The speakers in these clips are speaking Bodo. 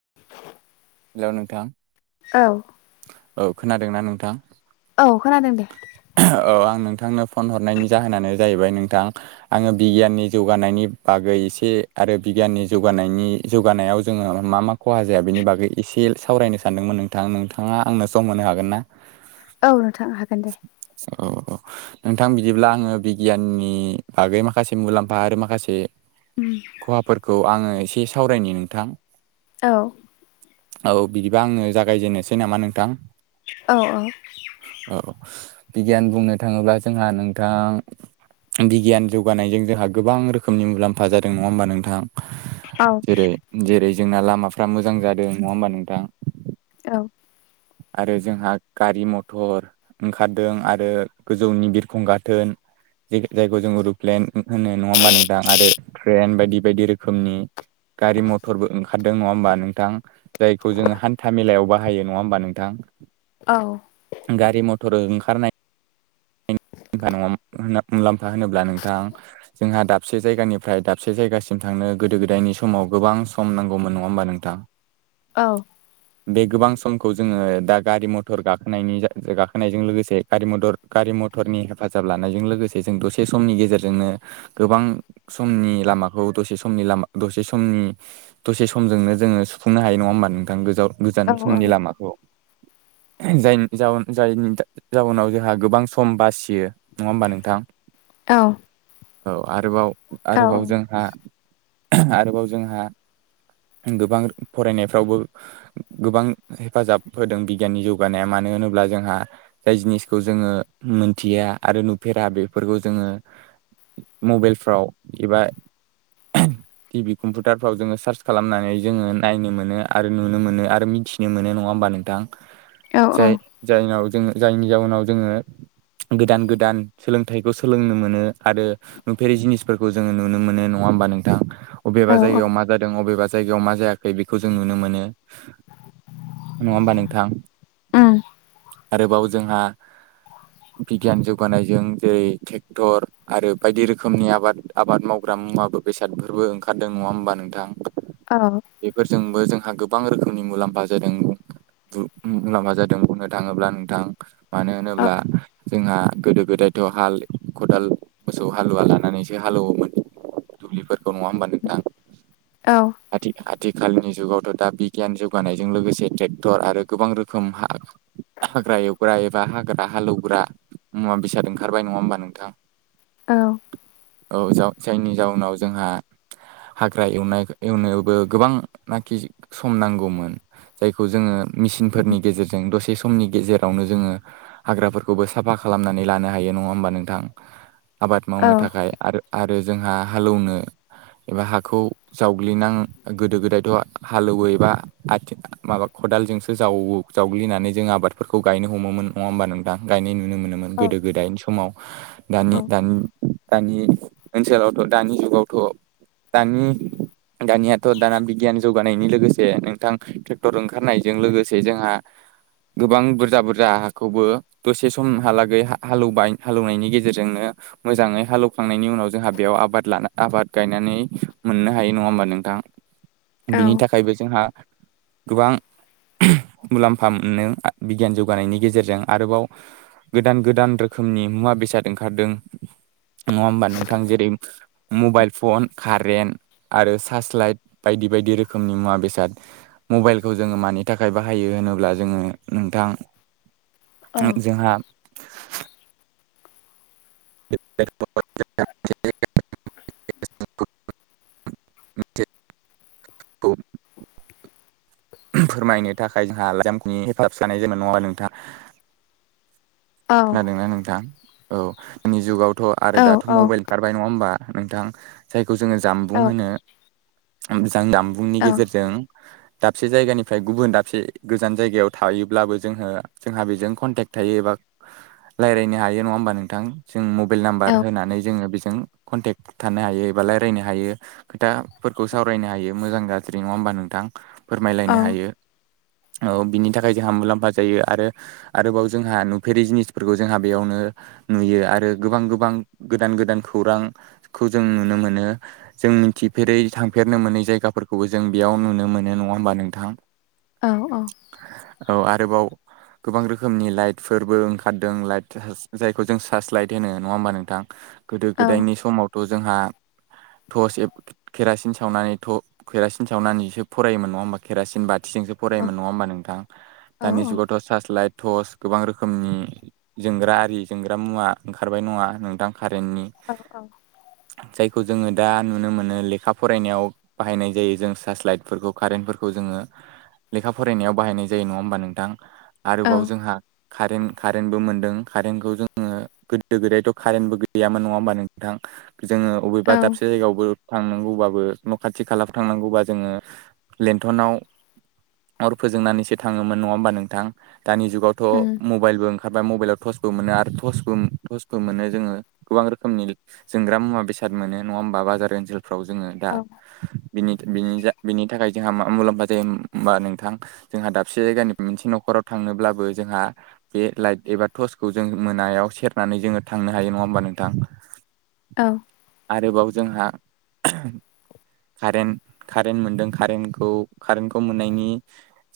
[inaudible] हेल' नोंथां। औ औ। खोनादों ना नोंथां? औ। खोनादों दे। औ आं नोंथांनो फन हरनायनि जाहोनानो जाहैबाय नोंथां आङो बिगियाननि जौगानायनि बागै एसे आरो बिगियाननि जौगानायनि जौगानायाव जोङो मा मा खहा जाया बेनि बागै एसे बे सावरायनो सानदोंमोन नोंथां नोंथाङा आंनो सम होनो हागोन ना औ, नोंथां हागोन दे। औ औ नोंथां बिदिब्ला आङो बिगियाननि बागै माखासे मुलाम्फा आरो माखासे खहाफोरखौ आङो एसे सावरायनि नोंथां। औ। औ बिदिबा आङो जागायजेनोसै नामा नोंथां? औ औ। बिगियान बुंनो थाङोब्ला जोंहा नोंथां बिगियान जौगानायजों जोंहा गोबां रोखोमनि मुलाम्फा जादों नङा होमबा औ नोंथाङा। जेरै जेरै जोंना लामाफ्रा मोजां जादों नङा होमबा नोंथां? औ औ [unintelligible] आरो जोंहा गारि मथर ओंखारदों आरो गोजौनि बिरखं गाथोन ज जायगायाव जों अरुप्लेन [inaudible] होनो नङा होमबा नोंथां आरो ट्रेन बायदि बायदि रोखोमनि गारि मथरबो ओंखार खारदों नङा होमबा नोंथां जायखौ जोङो हान्था मेलायाव बाहायो नङा होमबा नोंथां? गारि-मटर ओंखारनाय मुलामफा नङा मुलाम्फा होनोब्ला नोंथां जोंहा दाबसे जायगानिफ्राय दाबसे जायगासिम नोंथांनो गोदो गोदायनि समाव गोबां सम नांगौमोन नङा होमबा नोंथां? औ। बे गोबां समखौ जोङो दा गारि मथर गाखोनायनि गाखोनायजों लोगोसे गारि मटर गारि म मटरनि हेफाजाब लानायजों लोगोसे जों दसे समनि गेजेरजोंनो गोबां समनि लामाखौ दसे समनि लामा दसे समनि दसे सम समजोंनो जोङो सुफुंनो हायो नङा होमबा नोंथां गोजा-गोजान औ समनि लामाखौ? जायनि जाउन जायनि जाउनाव जोंहा गोबां सम बासियो। नङा होमबा नोंथां? औ आरोबाव आरोबाव जोंहा आरोबाव जोंहा गोबां फरायनायफ्रावबो गोबां हेफाजाब होदों बिगियाननि जौगानाया मानो मानो होनोब्ला जोंहा जाय जिनिसखौ जोङो मोनथिया आरो नुफेरा बेफोरखौ जोङो मबेइलफ्राव एबा टि भि कम्पुउटारफ्राव जोङो सार्च खालामनानै जोङो नायनो मोनो आरो नुनो मोनो आरो मिथिनो मोनो नङा होमबा नोंथां? औ जाय जायनाव जोङो जायनि जाउनाव जोङो गोदान गोदान सोलोंथाइखौ सोलोंनो मोनो आरो नुफेरि जिनिसफोरखौ जोङो नुनो मोनो। नङा होमबा नोंथां अबेबा जायगाव उम मा जादों अबेबा जायगायाव मा जायाखै बेखौ जों नुनो मोनो नङा होमबा नोंथां? ओम। आरोबाव जोंहा बिगियान जौगानायजों जेरै ट्रेक्टर आरो बायदि रोखोमनि आबाद आबाद मावग्रा मुवा बेसादफोरबो ओंखारदों नङा होमबा नोंथां औ औ बेफोरजोंबो जों गोबां रोखोमनि मुलाम्फा जादों बुं माबा जादों बुंनो थाङोब्ला नोंथां। मानो औ होनोब्ला जोंहा गोदो गोदायथ' हाल खदाल मोसौ हालुवा लानानैसो हालौवोमोन। दुब्लिफोरखौ नङा होमबा नोंथां? औ आथिखाल आथिखालनि जुगावथ' दा बिगियान जौगानायजों लोगोसे ट्रेक्टर आरो गोबां रोखोम हा हाग्रा एवग्रा एबा हाग्रा हालेवग्रा मुवा बेसाद ओंखारबाय नङा होमबा नोंथां? औ। औ जाउन जायनि जाउनाव जोंहा हाग्रा एवनाय एवनोबो गोबां नाखि सम नांगौमोन जायखौ जोङो मेसिनफोरनि गेजेरजों दसे समनि गेजेरावनो जोङो हाग्राफोरखौबो साफा खालामनानै लानो हायो नङा होमबा नोंथां? आबाद औ मावनो थाखाय आरो आरो जोंहा हालौवनो एबा हाखौ जावग्लिनां गोदो गोदायथ' हालेवो एबा आथिं माबा खदालजोंसो जावो जावग्लिनानै जों आबादफोरखौ गायनो हमोमोन नङा होमबा नोंथां गायनाय नुनो मोनोमोन गोदो गोदायनि समाव। दानि दानि दानि ओनसोलावथ' दानि जुगावथ' दानि दानियाथ' दाना बिगियान जौगानायनि लोगोसे नोंथां ट्रेक्टर ओंखारनायजों लोगोसे जोंहा गोबां बुरजा बुरजा हाखौबो दसे समहालागै हालेवबाय हालेवनायनि गेजेरजोंनो मोजाङै हालौवखांनायनि उनाव जोंहा बेयाव आबाद लाना आबाद गायनानै मोननो हायो नङा होमबा नोंथां बिनि थाखायबो जोंहा गोबां मुलाम्फा मोनो बिगियान जौगानायनि गेजेरजों आरोबाव गोदान गोदान रोखोमनि मुवा बेसाद ओंखारदों। नङा होमबा नोंथां जेरै मबाइल फन, कारेेन्ट आरो सार्च लाइट बायदि बायदि रोखोमनि मुवा बेसाद मबाइलखौ जोङो मानि थाखाय बाहायो होनोब्ला जोङो नोंथां जोंहा [unintelligible] [unintelligible] औ फोरमायनो थाखाय जोंहा लाइजामनि हेफाजाब जानाय जेनबा नङा होनबा नोंथां खोनादोंना नोंथां औ दानि जुगावथ' आरो दाथ' मबाइल ओंखारबाय नङा होमबा? नोंथां जायखौ जोङो जामबुं होनो जों जामबुंनि गेजेरजों दाबसे जायगानिफ्राय गुबुन दाबसे गोजान जायगायाव थायोब्लाबो जोङो जोंहा बेजों कन्टेक्ट हायो एबा लायरायनो हायो नङा होमबा नोंथां जों मबाइल नाम्बार होनानै जों जों कनतेक थानो हायो एबा लायरायनो हायो खोथाफोरखौ सावरायनो हायो मोजां गाज्रि नङा होमबा? होमबा नोंथां फोरमायलायनो हायो औ बिनि थाखाय जोंहा मुलाम्फा जायो आरो आरोबाव जोंहा नु फेरि जिनिसफोरखौ जोंहा बेयावनो नुयो आरो गोबां गोबां गोदान गोदान खौरां खौ जों नुनो मोनो जों मिथिफेरै थांफेरनो मोनै जायगाफोरखौबो जों बेयाव नुनो मोनो नङा होम बा नोंथां औ आरोबाव गोबां रोखोमनि लाइट फोरबो ओंखारदों लाइट जायखौ जों सार्सलाइथ होनो नङा होमबा नोंथां? गोदो गोदायनि समावथ' जोंहा टर्स एब केरासिन सावनानै केरासिन थ' केरासिन सावनानैसो फरायोमोन नङा होमबा केरासिन बा थिजोंसो फरायोमोन नङा होमबा नोंथां दानि जुगावथ सार्च लाइट तर्च गोबां रोखोम रोखोमनि जोंग्रा आरि जोंग्रा मुवा ओंखारबाय नङा नोंथां? कारेननि जाय खौ जोङो दा नुनो मोनो लेखा फरायनायाव बाहायनाय जायो जों साच लाइटफोरखौ कारेन्टफोरखौ जोङो। लेखा फरायनायाव बाहायनाय जायो नङा होमबा नोंथां आरोबाव जोंहा कारेन कारेनबो मोन्दों कारेनखौ जोङो गोदो गोदायथ' कारेन्टबो गैयामोन नङा होमबा‌ नोंथां जोङो अबेबा दाबसे जायगायावबो थांनांगौबाबो न' खाथि खाला थांनांगौबा जोङो लेन्थनाव अर फोजोंनानैसो थाङोमोन नङा होमबा नोंथां दानि जुगावथ' उम मबाइलबो ओंखारबाय मबाइलाव थसबो मोनो आरो टसबो मोनो जोङो गोबां रोखोमनि जोंग्रा मुवा बेसाद मोनो नङा‌ होमबा? बा बाजार ओनसोलफोराव जोङो दा औ बिनि‌‌ बिनि‌ जा थाखाय जों जोंहा मा मुलाम्फा जायो होमबा नोंथां जोंहा दाबसे जायगानि मोनसे नखराव थांनोब्लाबो जोंहा बे लाइट एबा टर्चखौ जों मोनायाव सेरनानै जोङो थांनो हायो नङा होमबा नोंथां? औ आरोबाव जोंहा कारेन्ट कारेन्ट मोनदों कारेन्टखौ कारेन्टखौ मोननायनि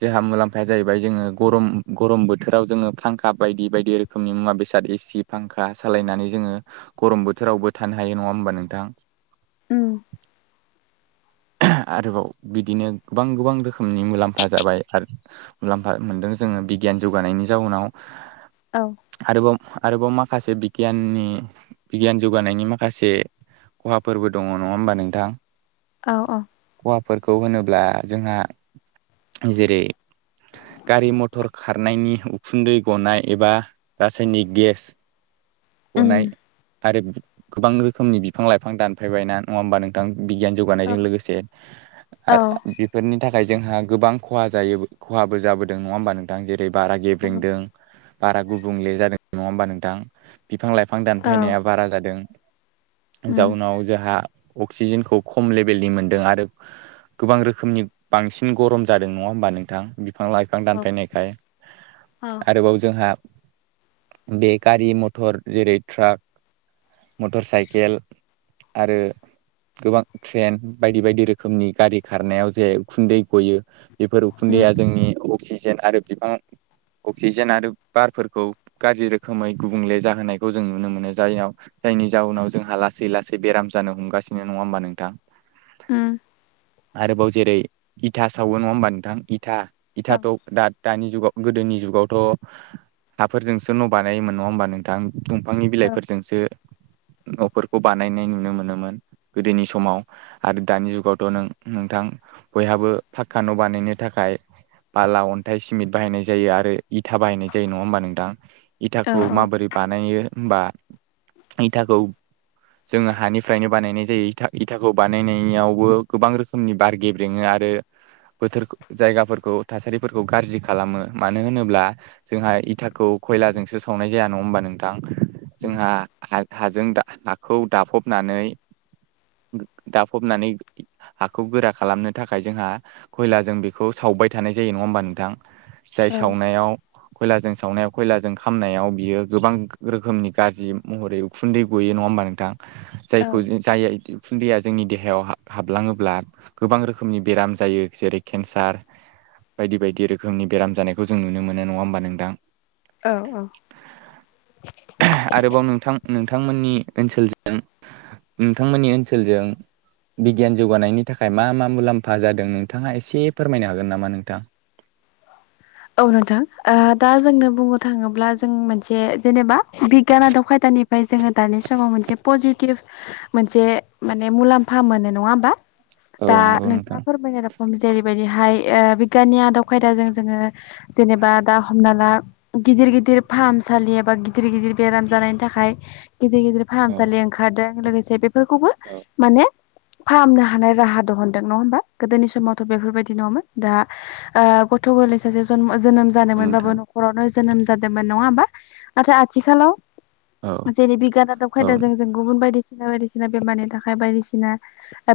जोंहा मुलाम्फाया जाहैबाय फाय जोङो गरम गरम बोथोर बोथोराव जोङो फांखा बायदि बायदि रोखोमनि मुवा बेसाद एसि फांखा सालायनानै जोङो गरम बोथोर फोरावबो थानो हायो नङा होमबा नोंथां? उम [inaudible] आरोबाव बिदिनो गोबां गोबां रोखोमनि मुलाम्फा जाबाय आरो मुलाम्फा मोन्दों जोङो बिगियान जौगानायनि जाउनाव औ आरोबाव आरोबाव माखासे बिगियाननि बिगियान जौगानायनि माखासे खहा फोरबो दङ नङा होमबा नोंथां औ औ फोरखौ होनोब्ला जोंहा जेरै गारि मथरखो खारनायनि उखुन्दै गनाय एबा रासायनिक गेस गनाय आरो गोबां रोखोमनि बिफां लाइफां दानफायबाय ना नङा होमबा नोंथां? बिगियान जौगानायजों लोगोसे आरो बेफोरनि थाखाय जों जोंहा गोबां खहा जायो खहाबो जाबोदों नङा होमबा नोंथां जेरै बारा गेब्रेंदों बारा गुबुंले जादों नङा होमबा नोंथां बिफां लाइफां औ दानफानाया बारा जादों उम जाउनाव जोंहा अक्सिजेनखौ खम लेभेलनि मोनदों आरो गोबां रोखोमनि बांसिन गरम जादों नङा होमबा नोंथां? बिफां लाइ बिइफां औ दानफायनायखाय औ आरोबाव जोंहा बे गारि मथर जेरै ट्राक मटर साइकेल आरो गोबां ट्रेन बायदि बायदि रोखोमनि गारि खारनायाव जे उखुन्दै गयो बेफोर उम उखुन्दैया जोंनि अक्सिजेन आरो बिफां अक्सिजेन आरो बारफोरखौ गाज्रि रोखोमै गुबुंले जाहोनायखौ जों नुनो मोनो जायनाव जायनि जाउनाव जोंहा लासै लासै बेराम जानो हमगासिनो नङा होमबा नोंथां उम आरोबाव जेरै इथा सावो नङा होमबा नोंथां इथा औ इथाथ' दा दानि जुगाव गोदोनि जुगावथ' हाफोरजोंसो न' बानायोमोन नङा होमबा नोंथां? दंफांनि औ बिलाइफोरजोंसो न'फोरखौ बानायनाय नुनो मोनोमोन गोदोनि समाव आरो दानि जुगावथ' नों नोंथां बयहाबो पाक्कान' बानायनो थाखाय बाला अनथा नाथाय सिमेन्ट बाहायनाय जायो आरो इथा बाहायनाय जायो नङा होमबा नोंथां औ इथाखौ माबोरै बानायो? होनबा इथाखौ जोङो हानिफ्रायनो बानायनाय जायो इा इथाखौ बानायनायावबो गोबां रोखोमनि बार गेब्रेङो आरो आरो बोथोर जायगाफोरखौ थासारि फोरखौ गाज्रि खालामो मानो होनोब्ला जोंहा इथाखौ खयलाजोंसो सावनाय जाया नङा होमबा नोंथां? जोंहा हाजों हाखौ दाफबनानै दाफबनानै हाखौ गोरा खालामनो थाखाय जोंहा खयलाजों बेखौ सावबाय थानाय जायो। जायो नङा होमबा नोंथां जाय औ सावनायाव खयलाजों सावनायाव खयलाजों खामनायाव बियो गोबां रोखोमनि गाज्रि महरै उखुन्दै गयो नङा होमबा नोंथां? औ जायखौ जाय फुनन्दया जोंनि देहायाव हाबलाङोब्ला गोबां रोखोमनि बेराम जायो, जेरै केन्सार बायदि बायदि रोखोमनि बेराम जानायखौ जों नुनो मोनो नङा होमबा नोंथां? औ औ। आरोबाव नोंथां नोंथांमोननि ओनसोलजों नोंथांमोननि ओनसोलजों बिगियान जौगानायनि थाखाय मा मा मुलाम्फा जादों नोंथाङा एसे फोरमायनो हागोन नामा नोंथां? औ नोंथां। ओ दा जोंनो बुंनो थाङोब्ला जों मोनसे जेनेबा बिगियान आदब खायदानिफ्राय जोङो दानि समाव मोनसे पजिटिभ मोनसे माने मुलाम्फा मोनो नङा होमबा? औ दा नंगौ नोंथाङा नोंथां फोरमायनाय रोखम जेरैबायदिहाय बिगियाननि आदब खायदाजों जोङो जेनेबा दा हमना ला गिदिर गिदिर फाहामसालि एबा गिदिर गिदिर बेराम जानायनि थाखाय गिदिर गिदिर औ फाहामसालि ओंखारदों लोगोसे बेफोरखौबो औ माने फाहामनो हानाय राहा दंहोनदों नङा होमबा गोदोनि समावथ' बेफोरबायदि नङामोन दा ओ गथ' गोरलै स सासे जोनोम ज जादों मोनबाबो नोंथां न'खरावनो जोनोम जादोंमोन नङा होमबा। नाथाय आथिखालाव औ जेरै बिगियान आदब औ खायदाजों जों गुबुन बायदि बायदिसिना बेमारनि थाखाय बायदिसिना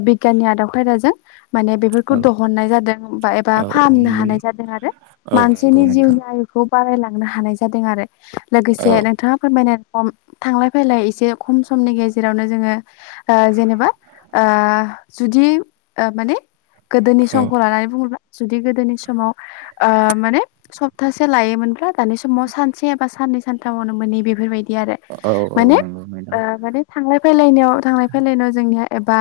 बिगियाननि आदब खायदाजों माने बेफोरखौ औ दहननाय जादों बा एबा औ औ फाहामनो नंगौ हानाय जादों आरो। औ मानसिनि नंगौ नोंथां जिउनि आयुखौ बारायलांनो हानाय जादों आरो लोगोसे औ नोंथाङा फोरमायनाय थांलाय फैलाय एसे खम समनि गेजेरावनो जोङो ओ जेनेबा ओ जुदि ओ माने गोदोनि औ समखौ लानानै बुङोब्ला जुदि गोदोनि समाव ओ माने सप्तासे लायोमोनब्ला दानि समाव सानसे एबा साननै सानथामावनो मोन बेफोरबायदि आरो औ औ माने नंगौ नोंथां ओ माने थांलाय फैलाय थांलाय फैलायाव जोंनिया एबा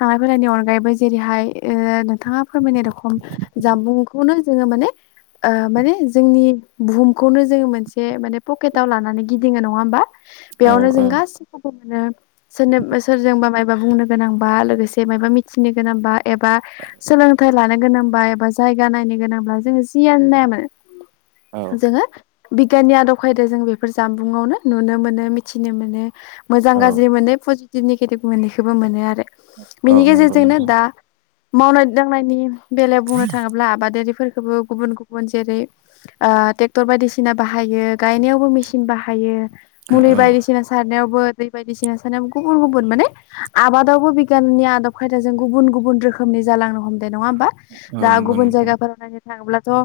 थांलाय फैलायनि अनगायैबो जेरैहाय ओ नोंथाङा फोरमायनाय रखम जामबुंखौ खुनु जोङो माने ओ माने जोंनि बुहुमखौनो जोङो मोनसे माने पकेटाव लानानै गिदिङो नङा होमबा? औ बेयावनो जों औ गासिखौबो आरो सोरनो सोरजोंबा मायबा बुंनो गोनांबा लोगोसे मायबा मिथिनो गोनांबा एबा सोलोंथाइ लानो गोनांबा एबा जायगा नायनो गोनांब्ला जोङो जियानो नाया औ मानो जोङो बिगियाननि आदब खायदाजों बेफोर जानबुंआवनो नुनो मोनो मिथिनो मोनो। मोजां औ गाज्रि मोनो पजिटिभ नेगेटिभ मोननैखौबो मोनो आरो। औ बेनि नंगौ गेजेरजोंनो नोंथां दा मावनाय दांनायनि बेलायाव बुंनो थाङोब्ला आबादारिफोरखौबो गुबुन गुबुन जेरै ओ ट्रेक्टर बायदिसिना बाहायो गायनायावबो मेसिन बाहायो औ मुलि बायदिसिना सारनायाव बो दै बायदिसिना सारनायावबो माने गुबुन गुबुनन माने आबादावबो बिगियाननि आदब खायदाजों गुब गुब रो खोमनि जालांनो हमदों नङा होमबा। औ दा नंगौ गुबुन नोंथां जायगाफोराव थाङोब्लाथ' ओ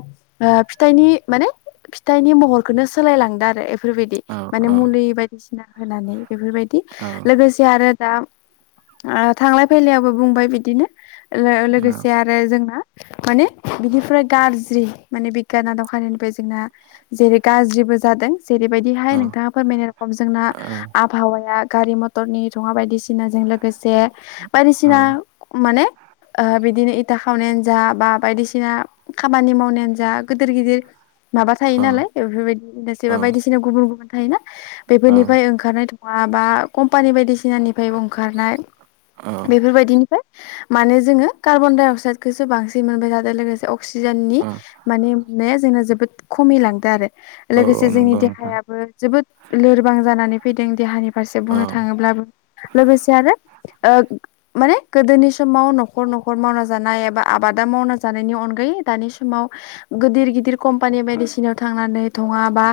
फिथाइनि माने फिथाइनि महरखौनो सोलायलांदो आरो। बेफोरबायदि, औ माने औ मुलि बायदिसिना होनानै बेफोरबायदि, औ लोगोसे आरो दा ओ थांलाय फैलायायावबो बुंबाय बिदिनो, लोगोसे आरो जोंना माने बिनिफ्राय गाज्रि माने बिगियाना दखानिनिफ्राय जोंना जेरै गाज्रिबो जादों जेरैबायदिहाय औ नोंथाङा फोरमायनाय रखम जोंना औ आबहावाया गारि मथरनि धुङा बायदि सिनाजों लोगोसे बायदिसिना माने ओ बिदिनो खावनायानो जा बा बायदिसिना खामानि मावनायानो जा गोदिर गिदिर माबा औ थायो नालाय बेफोरबायदि औ इबा बायदिसिना गुबुन गुबुन थायोना, बेफोरनिफ्राय ओंखारनाय धुङा माबा, कम्पानि बायदिसिनानिफ्रायबो ओंखारनाय, बेफोर बायदिनिफ्राय माने जोङो कार्बन डाइ अक्साइदखौसो बांसिन मोनबाय थादों, लोगोसे अक्सिजेननि माने मोननाया जोंना जोबोद खमि लांदों आरो। लोगोसे औ जोंनि नंगौ नोंथां देहायाबो जोबोद लोरबां जानानै फैदों देहानि फारसे बुंनो औ थाङोब्लाबो लोगोसे आरो ओ माने गोदोनि समाव न'खर न'खर मावना जानाय एबा आबादा मावना जानायनि अन गै दानि समाव गिदिर गिदिर कम्पानि बायदिसिनाव थांनानै थङा बा